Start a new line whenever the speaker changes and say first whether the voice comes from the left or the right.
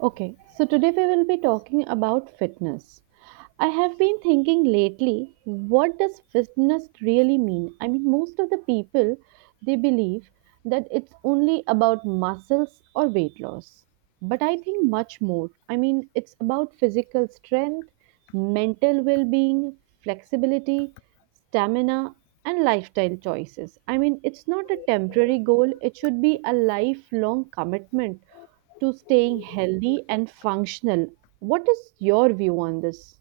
right: Okay, so today we will be talking about fitness. I have been thinking lately, what does fitness really mean? I mean, most of the people they believe that it's only about muscles or weight loss, but I think much more. I mean, it's about physical strength, mental well being, flexibility, stamina, and lifestyle choices. I mean, it's not a temporary goal, it should be a lifelong commitment to staying healthy and functional. What is your view on this?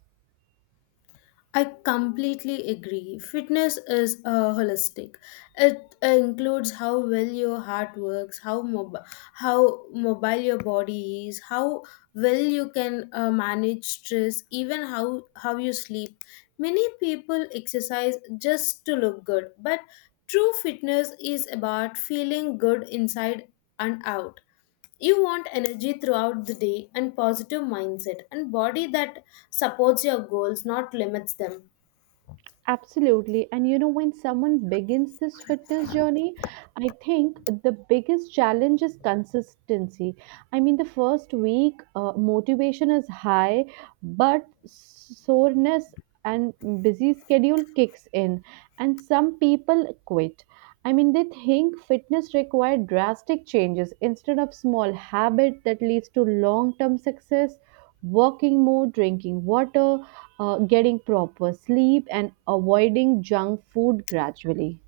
left: I completely agree. Fitness is holistic. It includes how well your heart works, how mobile your body is, how well you can manage stress, even how you sleep. Many people exercise just to look good, but true fitness is about feeling good inside and out. You want energy throughout the day and positive mindset and body that supports your goals, not limits them.
right: Absolutely. And when someone begins this fitness journey, I think the biggest challenge is consistency. I mean, the first week, motivation is high, but soreness and busy schedule kicks in, and some people quit. I mean, they think fitness requires drastic changes instead of small habit that leads to long term success, walking more, drinking water, getting proper sleep, and avoiding junk food gradually.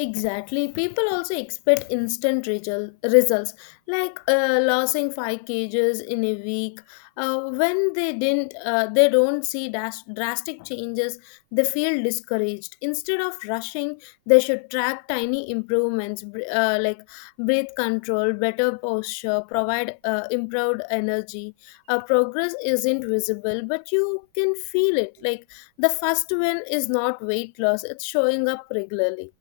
left: Exactly. People also expect results, like losing five kgs in a week. When they didn't, They don't see drastic changes. They feel discouraged. Instead of rushing, they should track tiny improvements, like breath control, better posture, provide improved energy. Progress isn't visible, but you can feel it. Like the first win is not weight loss; it's showing up regularly.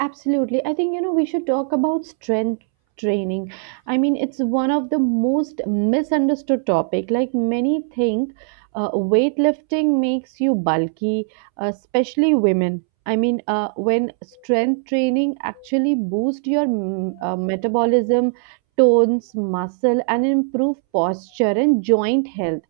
right: Absolutely. I think, we should talk about strength training. I mean, it's one of the most misunderstood topic. Like many think weightlifting makes you bulky, especially women. I mean, when strength training actually boosts your metabolism, tones, muscle, and improve posture and joint health.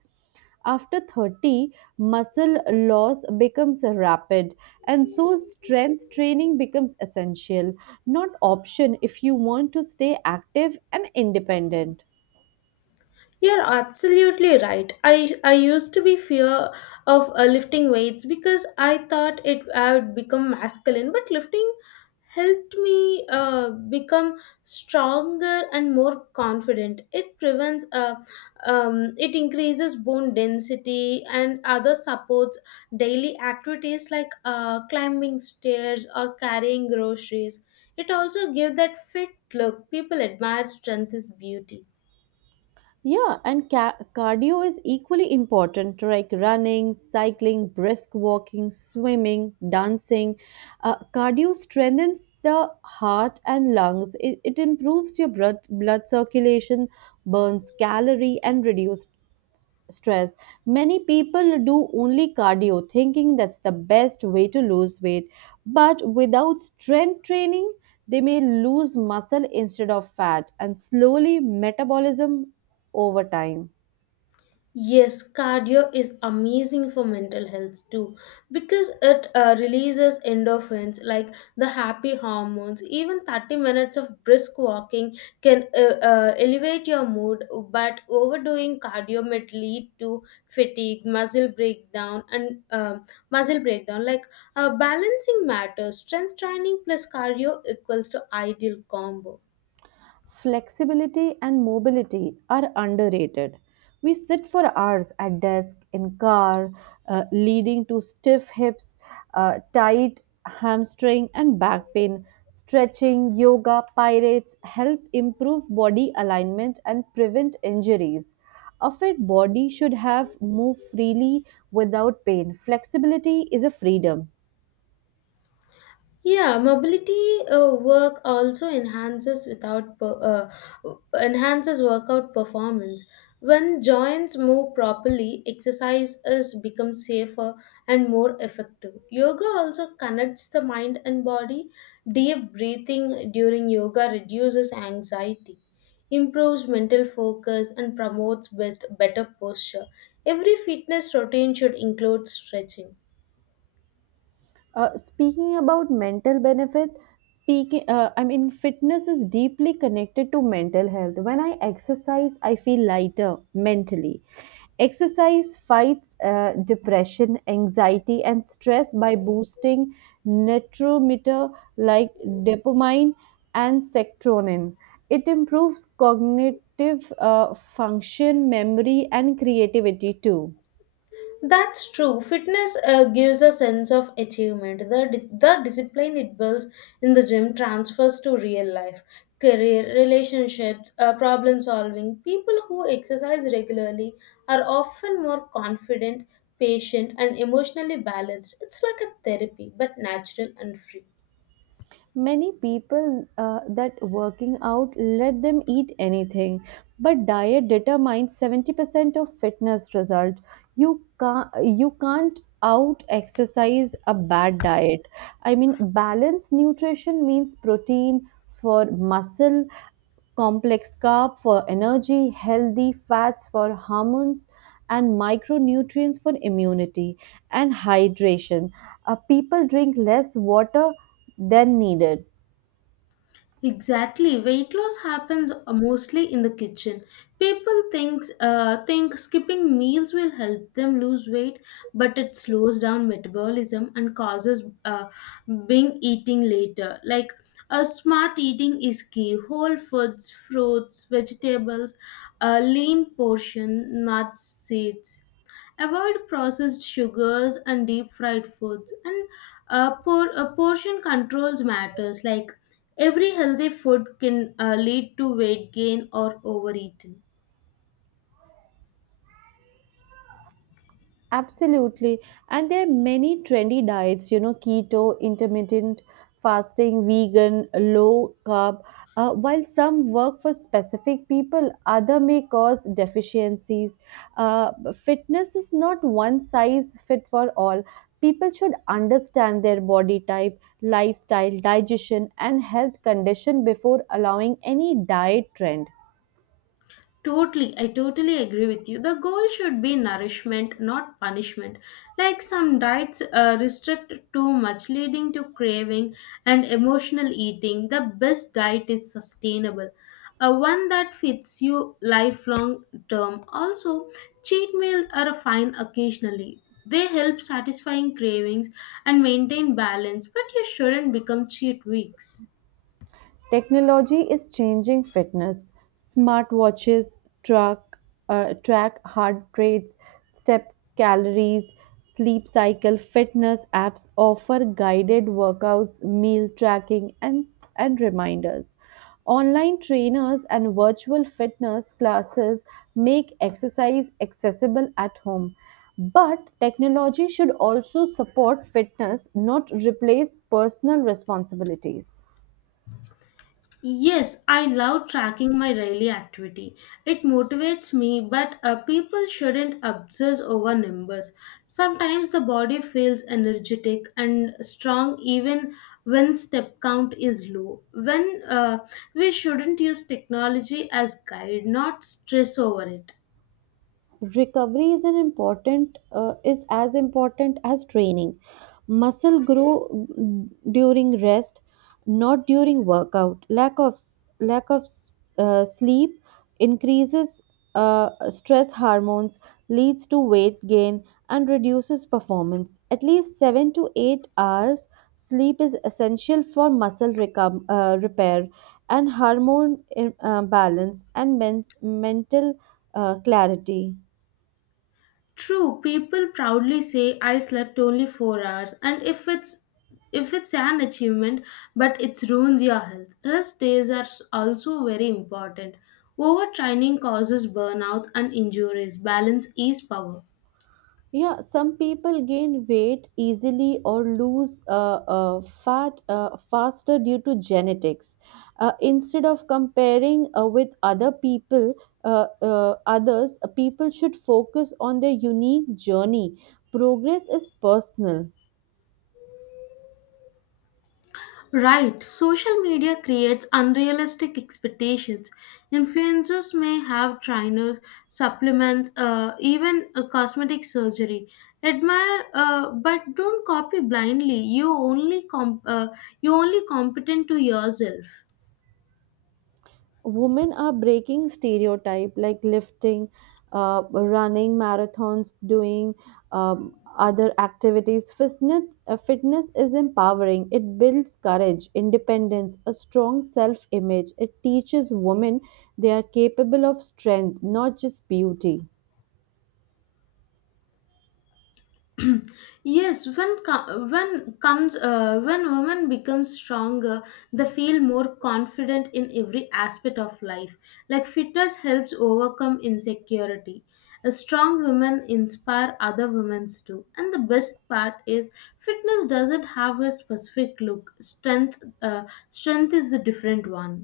right: After 30, muscle loss becomes rapid, and so strength training becomes essential, not option if you want to stay active and independent.
left: You're absolutely right. I used to be fear of lifting weights because I thought it I would become masculine, but lifting helped me become stronger and more confident. It increases bone density and other supports daily activities like climbing stairs or carrying groceries. It also gives that fit look. People admire strength is beauty.
right: Yeah, and cardio is equally important, like running, cycling, brisk walking, swimming, dancing. Cardio strengthens the heart and lungs. It improves your blood circulation, burns calorie, and reduces stress. Many people do only cardio, thinking that's the best way to lose weight. But without strength training, they may lose muscle instead of fat and slowly metabolism over time.
left: Yes, cardio is amazing for mental health too because it releases endorphins like the happy hormones. Even 30 minutes of brisk walking can elevate your mood, but overdoing cardio might lead to fatigue, muscle breakdown. Like balancing matters, strength training plus cardio equals to ideal combo.
right: Flexibility and mobility are underrated. We sit for hours at desk, in car, leading to stiff hips, tight hamstring, and back pain. Stretching, yoga, pirates help improve body alignment and prevent injuries. A fit body should have move freely without pain. Flexibility is a freedom.
left: Yeah, mobility work also enhances without per, uh, enhances workout performance. When joints move properly, exercise is become safer and more effective. Yoga also connects the mind and body. Deep breathing during yoga reduces anxiety, improves mental focus, and promotes better posture. Every fitness routine should include stretching.
right: Speaking about mental benefits, I mean, fitness is deeply connected to mental health. When I exercise, I feel lighter mentally. Exercise fights depression, anxiety, and stress by boosting neurotransmitter like dopamine and serotonin. It improves cognitive function, memory, and creativity too.
left: That's true. Fitness gives a sense of achievement. The discipline it builds in the gym transfers to real life, career, relationships, problem solving. People who exercise regularly are often more confident, patient, and emotionally balanced. It's like a therapy, but natural and free.
right: Many people that working out let them eat anything, but diet determines 70% of fitness result. You can't out exercise a bad diet. I mean, balanced nutrition means protein for muscle, complex carb for energy, healthy fats for hormones, and micronutrients for immunity and hydration. People drink less water than needed.
left: Exactly. Weight loss happens mostly in the kitchen. People think skipping meals will help them lose weight, but it slows down metabolism and causes being eating later. Like a smart eating is key. Whole foods, fruits, vegetables, a lean portion, nuts, seeds. Avoid processed sugars and deep fried foods. And portion controls matters. Like every healthy food can lead to weight gain or overeating.
right: Absolutely. And there are many trendy diets, keto, intermittent fasting, vegan, low carb. While some work for specific people, other may cause deficiencies. Uh, fitness is not one size fit for all. People should understand their body type, lifestyle, digestion, and health condition before allowing any diet trend.
left: Totally, I totally agree with you. The goal should be nourishment, not punishment. Like some diets restrict too much, leading to craving and emotional eating. The best diet is sustainable, one that fits you lifelong term. Also, cheat meals are fine occasionally. They help satisfying cravings and maintain balance, but you shouldn't become cheat weeks.
right: Technology is changing fitness. Smartwatches track, track heart rates, step calories, sleep cycle. Fitness apps offer guided workouts, meal tracking, and reminders. Online trainers and virtual fitness classes make exercise accessible at home. But technology should also support fitness, not replace personal responsibilities.
left: Yes, I love tracking my daily activity. It motivates me, but people shouldn't obsess over numbers. Sometimes the body feels energetic and strong even when step count is low. When We shouldn't use technology as guide, not stress over it.
right: Recovery is an important is as important as training. Muscle grow during rest, not during workout. Lack of sleep increases stress hormones, leads to weight gain, and reduces performance. At least 7 to 8 hours sleep is essential for muscle repair, and hormone balance, and mental clarity.
left: True, people proudly say I slept only 4 hours, and if it's an achievement, but it ruins your health. Rest days are also very important. Overtraining causes burnouts and injuries. Balance is power.
right: Yeah, some people gain weight easily or lose fat faster due to genetics. Instead of comparing with other people, others, people should focus on their unique journey. Progress is personal.
left: Right, social media creates unrealistic expectations. Influencers may have trainers, supplements, even a cosmetic surgery. Admire, but don't copy blindly. You only competent to yourself.
right: Women are breaking stereotype, like lifting, running marathons, doing other activities. Fitness is empowering. It builds courage, independence, a strong self image. It teaches women they are capable of strength, not just beauty.
left: Yes, when co- when comes when women become stronger, they feel more confident in every aspect of life. Like fitness helps overcome insecurity. A strong women inspire other women's too, and the best part is fitness doesn't have a specific look. Strength uh, strength is the different one.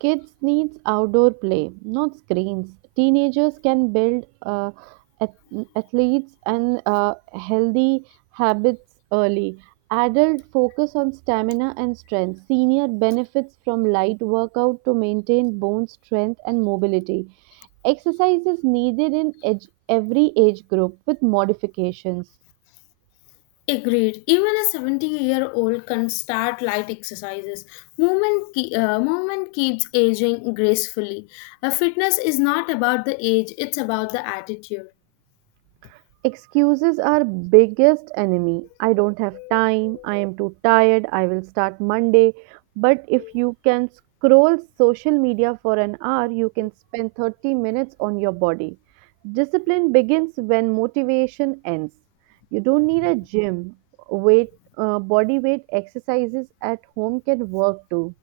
right: Kids needs outdoor play, not screens. Teenagers can build ath- athletes and healthy habits early. Adult focus on stamina and strength. Senior benefits from light workout to maintain bone strength and mobility. Exercise is needed in every age group with modifications.
left: Agreed. Even a 70-year-old can start light exercises. Movement keeps aging gracefully. Fitness is not about the age, it's about the attitude.
right: Excuses are biggest enemy. I don't have time, I am too tired, I will start Monday. But if you can scroll social media for an hour, you can spend 30 minutes on your body. Discipline begins when motivation ends. You don't need a gym. Weight body weight exercises at home can work too.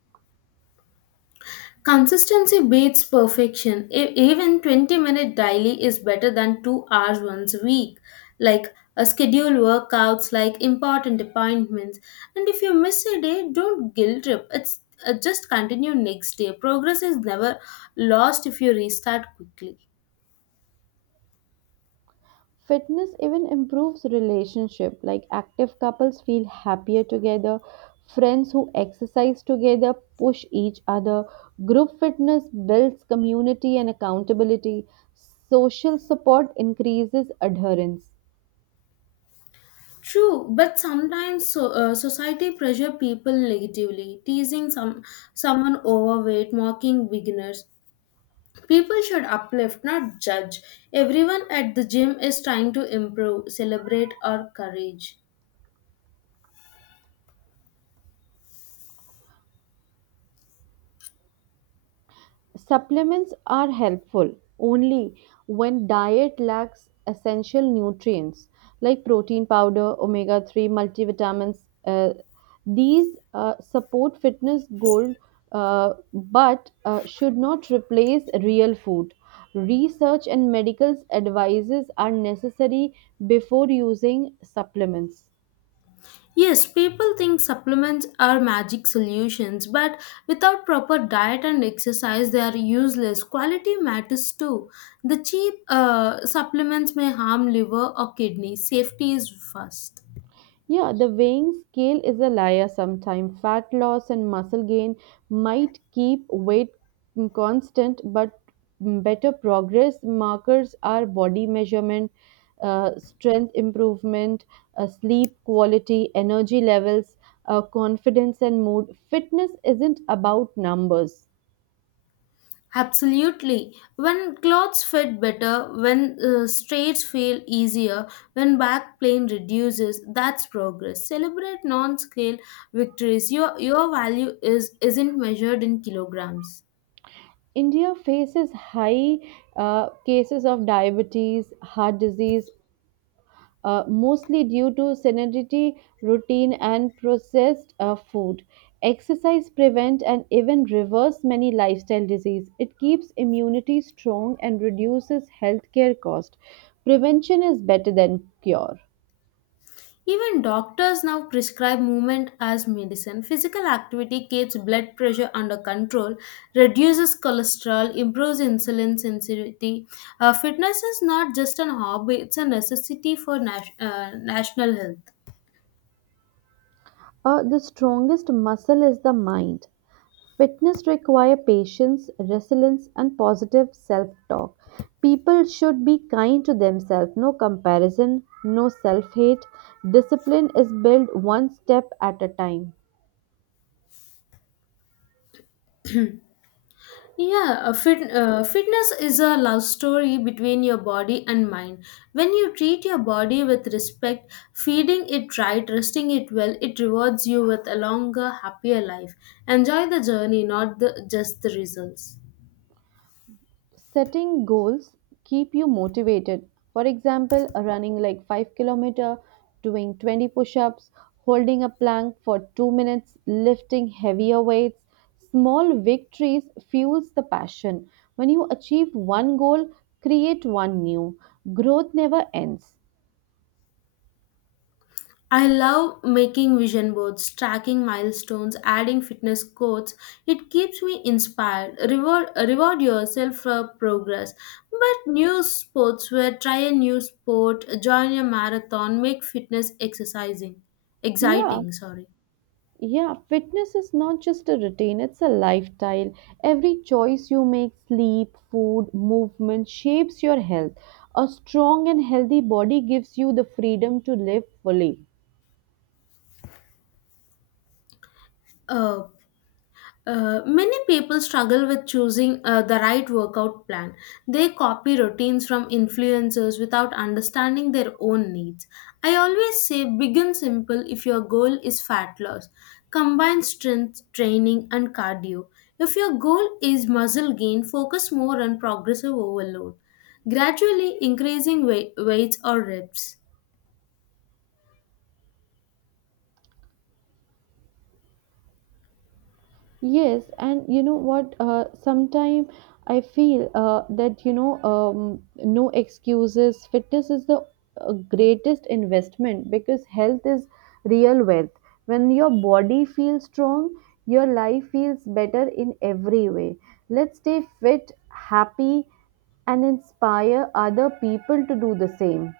left: Consistency beats perfection. Even 20 minute daily is better than 2 hours once a week. Like schedule workouts, like important appointments. And if you miss a day, don't guilt trip. It's Just continue next day. Progress is never lost if you restart quickly.
right: Fitness even improves relationship, like active couples feel happier together, friends who exercise together push each other, group fitness builds community and accountability, social support increases adherence.
left: True, but sometimes society pressure people negatively, teasing someone overweight, mocking beginners. People should uplift, not judge. Everyone at the gym is trying to improve, celebrate our courage.
right: Supplements are helpful only when diet lacks essential nutrients like protein powder, omega 3 multivitamins. Uh, these support fitness goal, but should not replace real food. Research and medical advices are necessary before using supplements.
left: Yes, people think supplements are magic solutions, but without proper diet and exercise, they are useless. Quality matters too. The cheap supplements may harm liver or kidney. Safety is first.
right: Yeah, the weighing scale is a liar sometimes. Fat loss and muscle gain might keep weight constant, but better progress markers are body measurement, strength improvement, sleep quality, energy levels, confidence, and mood. Fitness isn't about numbers.
left: Absolutely. When clothes fit better, when straits feel easier, when back pain reduces, that's progress. Celebrate non-scale victories. Your value is isn't measured in kilograms.
right: India faces high cases of diabetes, heart disease, mostly due to sedentary routine and processed food. Exercise prevent and even reverse many lifestyle disease. It keeps immunity strong and reduces healthcare cost. Prevention is better than cure.
left: Even doctors now prescribe movement as medicine. Physical activity keeps blood pressure under control, reduces cholesterol, improves insulin sensitivity. Fitness is not just an hobby; it's a necessity for national health.
right: The strongest muscle is the mind. Fitness requires patience, resilience, and positive self talk. People should be kind to themselves, no comparison, no self hate. Discipline is built one step at a time.
left: Yeah, fitness is a love story between your body and mind. When you treat your body with respect, feeding it right, resting it well, it rewards you with a longer, happier life. Enjoy the journey, not the, just the results.
right: Setting goals keep you motivated, for example running like 5-kilometer, doing 20 push-ups, holding a plank for 2 minutes, lifting heavier weights. Small victories fuels the passion. When you achieve one goal, create one new. Growth never ends.
left: I love making vision boards, tracking milestones, adding fitness quotes. It keeps me inspired. Reward yourself for progress. But new sports where try a new sport, join a marathon, make fitness exercising,
right: Yeah.
left: exciting. Sorry.
right: Yeah, fitness is not just a routine, it's a lifestyle. Every choice you make, sleep, food, movement, shapes your health. A strong and healthy body gives you the freedom to live fully.
left: Uh, Many people struggle with choosing the right workout plan. They copy routines from influencers without understanding their own needs. I always say begin simple if your goal is fat loss. Combine strength training and cardio. If your goal is muscle gain, focus more on progressive overload, gradually increasing weights or reps.
right: Yes, and you know what? Sometime I feel that no excuses. Fitness is the greatest investment because health is real wealth. When your body feels strong, your life feels better in every way. Let's stay fit, happy, and inspire other people to do the same.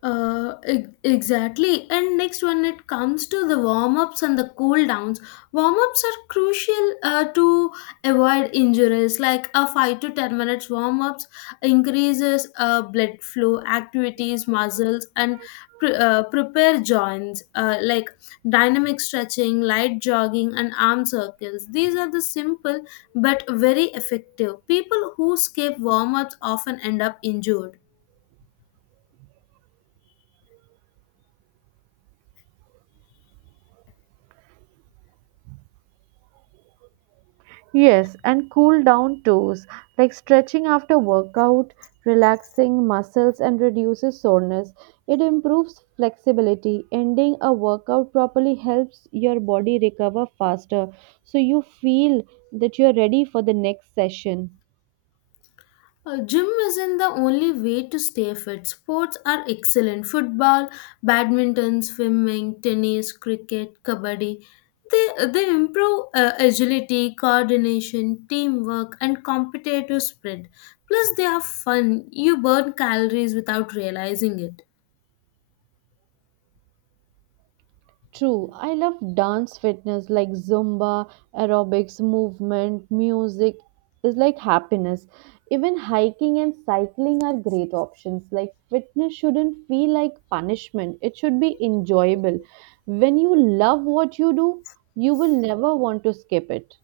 left: Exactly. And next, when it comes to the warm ups and the cool downs, warm ups are crucial to avoid injuries. Like a 5 to 10 minutes warm ups increases blood flow, activities, muscles, and prepare joints. Like dynamic stretching, light jogging, and arm circles. These are the simple but very effective. People who skip warm ups often end up injured.
right: Yes, and cool down toes, like stretching after workout, relaxing muscles and reduces soreness. It improves flexibility. Ending a workout properly helps your body recover faster, so you feel that you're ready for the next session.
left: Gym isn't the only way to stay fit. Sports are excellent. Football, badminton, swimming, tennis, cricket, kabaddi. They improve agility, coordination, teamwork, and competitive spirit. Plus, they are fun. You burn calories without realizing it.
right: True, I love dance fitness like Zumba, aerobics, movement, music is like happiness. Even hiking and cycling are great options. Like fitness shouldn't feel like punishment, it should be enjoyable. When you love what you do, you will never want to skip it.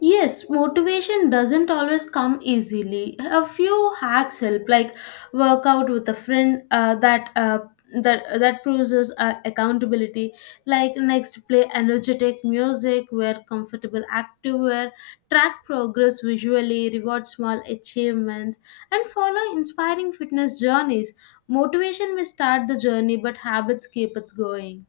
left: Yes, motivation doesn't always come easily. A few hacks help, like work out with a friend that proves us, accountability. Like next, play energetic music, wear comfortable activewear, track progress visually, reward small achievements, and follow inspiring fitness journeys. Motivation may start the journey, but habits keep it going.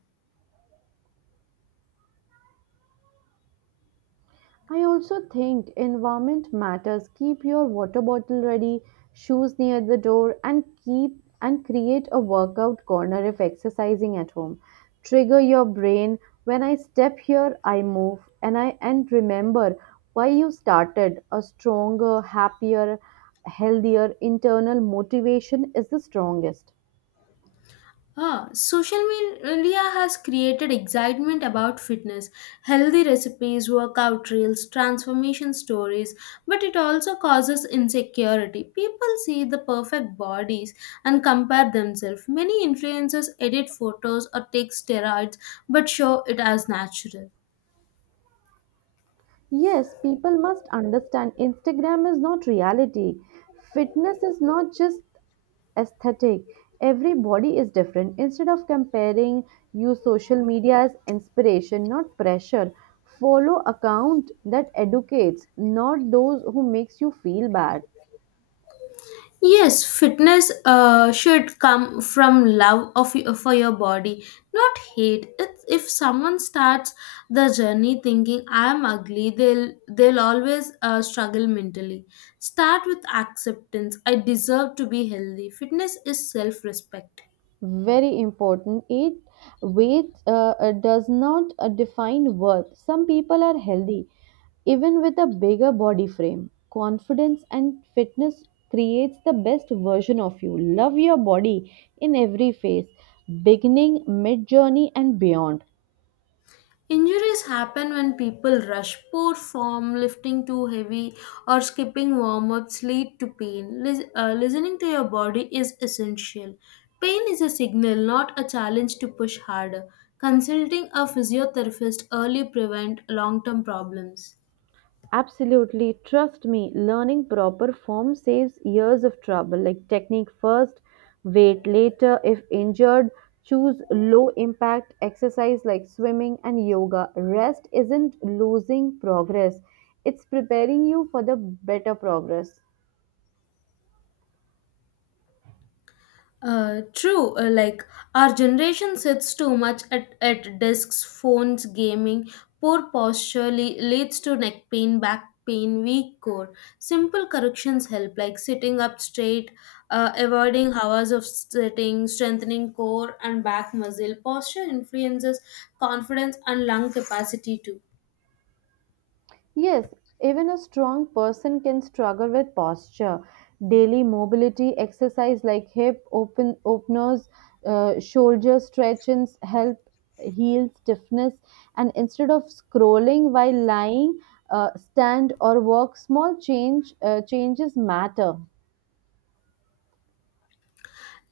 right: I also think environment matters. Keep your water bottle ready, shoes near the door, and keep and create a workout corner if exercising at home. Trigger your brain. When I step here, I move, and I and remember why you started. A stronger, happier, healthier internal motivation is the strongest.
left: Ah, social media has created excitement about fitness, healthy recipes, workout reels, transformation stories, but it also causes insecurity. People see the perfect bodies and compare themselves. Many influencers edit photos or take steroids but show it as natural.
right: Yes, people must understand Instagram is not reality. Fitness is not just aesthetic. Every body is different. Instead of comparing, use social media as inspiration, not pressure. Follow account that educates, not those who makes you feel bad.
left: Yes, fitness should come from love for your body, not hate. It's, if someone starts the journey thinking I'm ugly, they'll always struggle mentally. Start with acceptance. I deserve to be healthy. Fitness is self-respect.
right: Very important. It weight does not define worth. Some people are healthy even with a bigger body frame. Confidence and fitness creates the best version of you. Love your body in every phase, beginning, mid journey, and beyond.
left: Injuries happen when people rush, poor form, lifting too heavy, or skipping warm ups lead to pain. Listening to your body is essential. Pain is a signal, not a challenge to push harder. Consulting a physiotherapist early prevent long term problems.
right: Absolutely, trust me, learning proper form saves years of trouble, like technique first, weight later. If injured, choose low impact exercise like swimming and yoga. Rest isn't losing progress, it's preparing you for the better progress.
left: True. Like our generation sits too much at desks, phones, gaming. Poor posture leads to neck pain, back pain, weak core. Simple corrections help, like sitting up straight, avoiding hours of sitting, strengthening core and back muscle. Posture influences confidence and lung capacity too.
right: Yes, even a strong person can struggle with posture. Daily mobility exercise like hip openers, shoulder stretchings help heal stiffness. And instead of scrolling while lying, stand or walk. Small changes matter.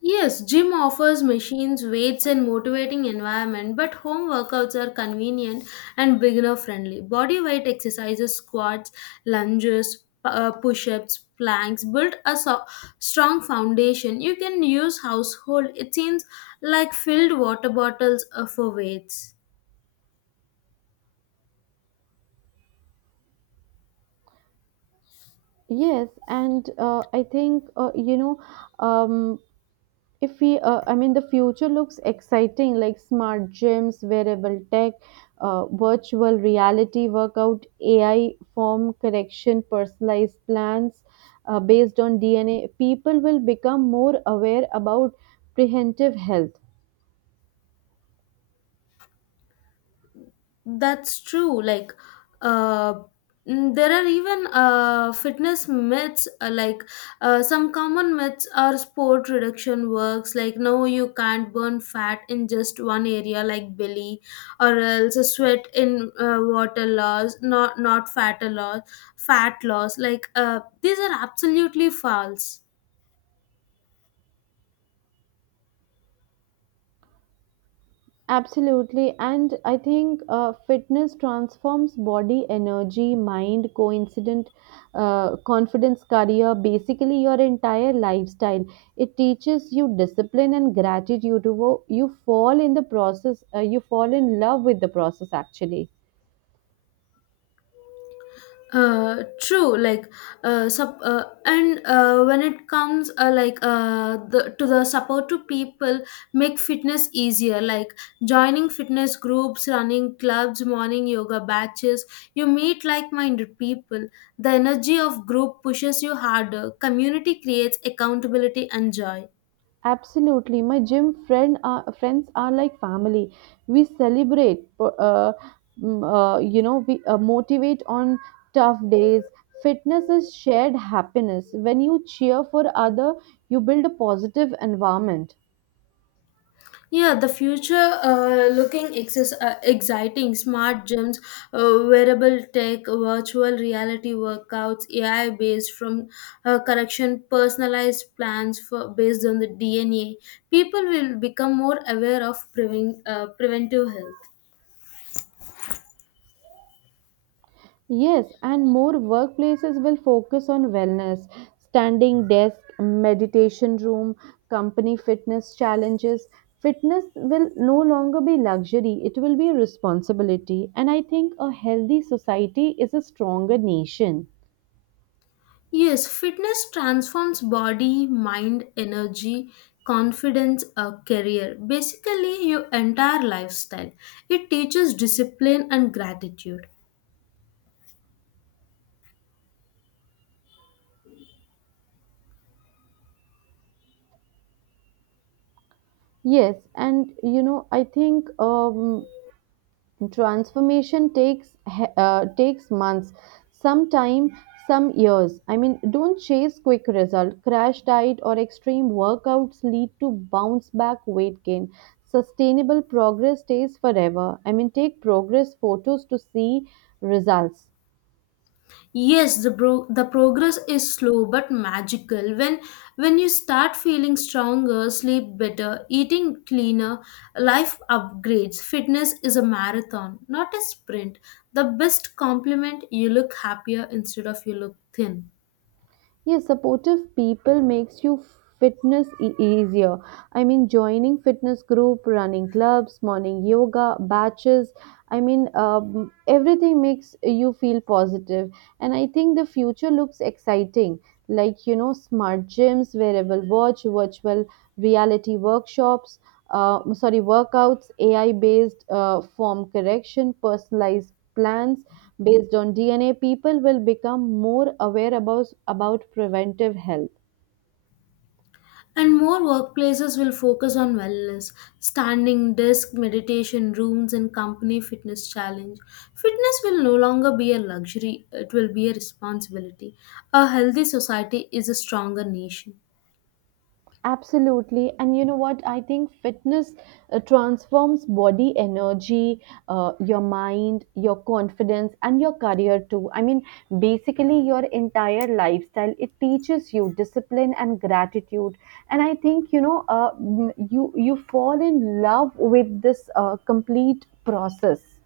left: Yes, gym offers machines, weights, and motivating environment, but home workouts are convenient and beginner friendly. Body weight exercises, squats, lunges, push ups, planks build a strong foundation. You can use household, it seems like filled water bottles for weights.
right: Yes, and I think, you know um, if we I mean the future looks exciting, like smart gyms, wearable tech, virtual reality workout, AI form correction, personalized plans, based on DNA. People will become more aware about preventive health.
left: That's true. Uh, there are even fitness myths, some common myths are sport reduction works, like no, you can't burn fat in just one area, like belly, or else sweat in water loss, not fat loss, fat loss. These are absolutely false.
right: Absolutely. And I think fitness transforms body, energy, mind, coincident, confidence, career, basically your entire lifestyle. It teaches you discipline and gratitude. You fall in love with the process actually.
left: True like sub and When it comes to the support to people make fitness easier, like joining fitness groups, running clubs, morning yoga batches, you meet like-minded people. The energy of group pushes you harder. Community creates accountability and joy.
right: Absolutely, my gym friends are like family. We celebrate, we motivate on tough days. Fitness is shared happiness. When you cheer for other, you build a positive environment.
left: Yeah, the future looking exciting. Smart gyms, wearable tech, virtual reality workouts, AI based from correction, personalized plans based on the DNA. People will become more aware of preventive health.
right: Yes, and more workplaces will focus on wellness, standing desk, meditation room, company fitness challenges. Fitness will no longer be luxury, it will be a responsibility. And I think a healthy society is a stronger nation.
left: Yes, fitness transforms body, mind, energy, confidence, a career. Basically, your entire lifestyle. It teaches discipline and gratitude.
right: Yes, and I think transformation takes months, some time, some years. I mean, don't chase quick result. Crash diet or extreme workouts lead to bounce back weight gain. Sustainable progress stays forever. I mean, take progress photos to see results.
left: Yes, the progress is slow but magical. When you start feeling stronger, sleep better, eating cleaner, life upgrades. Fitness is a marathon, not a sprint. The best compliment you look happier instead of you look thin.
right: Yes, supportive people makes you fitness easier. I mean, joining fitness group, running clubs, morning yoga batches. I mean, everything makes you feel positive, and I think the future looks exciting. Like smart gyms, wearable watch, virtual reality workshops. Sorry, workouts, AI-based form correction, personalized plans based on DNA, people will become more aware about preventive health.
left: And more workplaces will focus on wellness, standing desk, meditation rooms, and company fitness challenge. Fitness will no longer be a luxury, it will be a responsibility. A healthy society is a stronger nation.
right: Absolutely. And you know what? I think fitness transforms body energy, your mind, your confidence, and your career too. I mean, basically, your entire lifestyle. It teaches you discipline and gratitude. And I think, you fall in love with this complete process.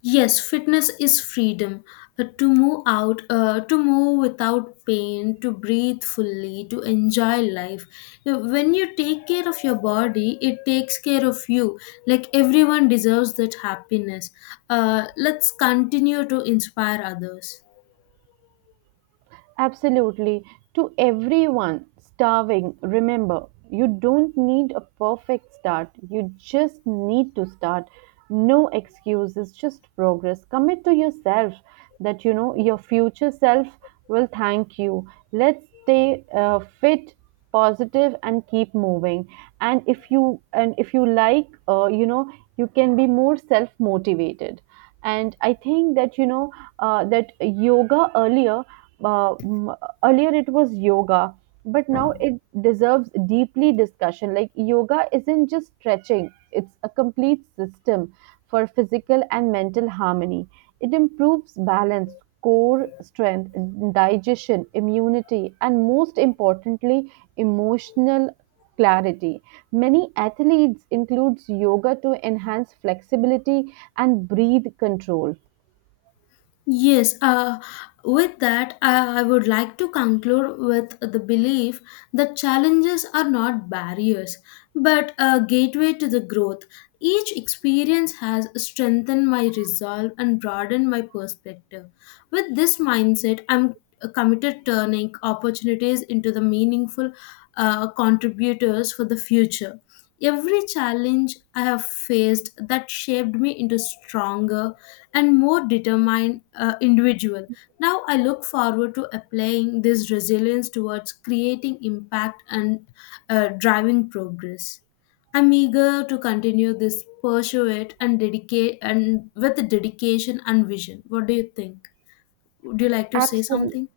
left: Yes, fitness is freedom to move without pain, to breathe fully, to enjoy life. When you take care of your body, it takes care of you. Like everyone deserves that happiness. Let's continue to inspire others.
right: Absolutely. To everyone starving, remember, you don't need a perfect start. You just need to start. No excuses, just progress. Commit to yourself that you know your future self will thank you. Let's stay fit, positive, and keep moving. And if you like, you can be more self motivated, and I think that you know that yoga uh, m- earlier it was yoga, but now it deserves deeply discussion. Like yoga isn't just stretching, it's a complete system for physical and mental harmony. It improves balance, core strength, digestion, immunity, and most importantly emotional clarity. Many athletes includes yoga to enhance flexibility and breathe control.
left: Yes, with that, I would like to conclude with the belief that challenges are not barriers, but a gateway to the growth. Each experience has strengthened my resolve and broadened my perspective. With this mindset, I'm committed turning opportunities into the meaningful contributors for the future. Every challenge I have faced that shaped me into stronger and more determined individual. Now I look forward to applying this resilience towards creating impact and driving progress. I'm eager to continue this pursuit and dedicate and with dedication and vision. What do you think? Would you like to say
right: Absolutely.
left: something?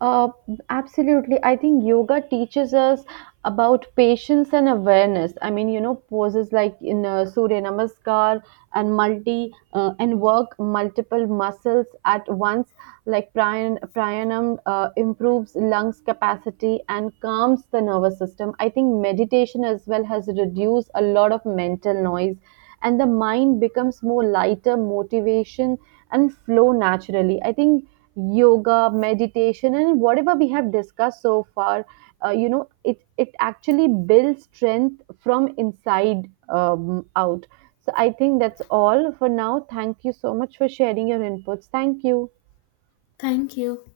right: Uh, absolutely. I think yoga teaches us about patience and awareness. I mean, poses like in Surya Namaskar and multi and work multiple muscles at once, like pranayam improves lungs capacity and calms the nervous system. I think meditation as well has reduced a lot of mental noise, and the mind becomes more lighter, motivation and flow naturally. I think yoga meditation and whatever we have discussed so far it actually builds strength from inside out. So I think that's all for now. Thank you so much for sharing your inputs. Thank you.
left: Thank you.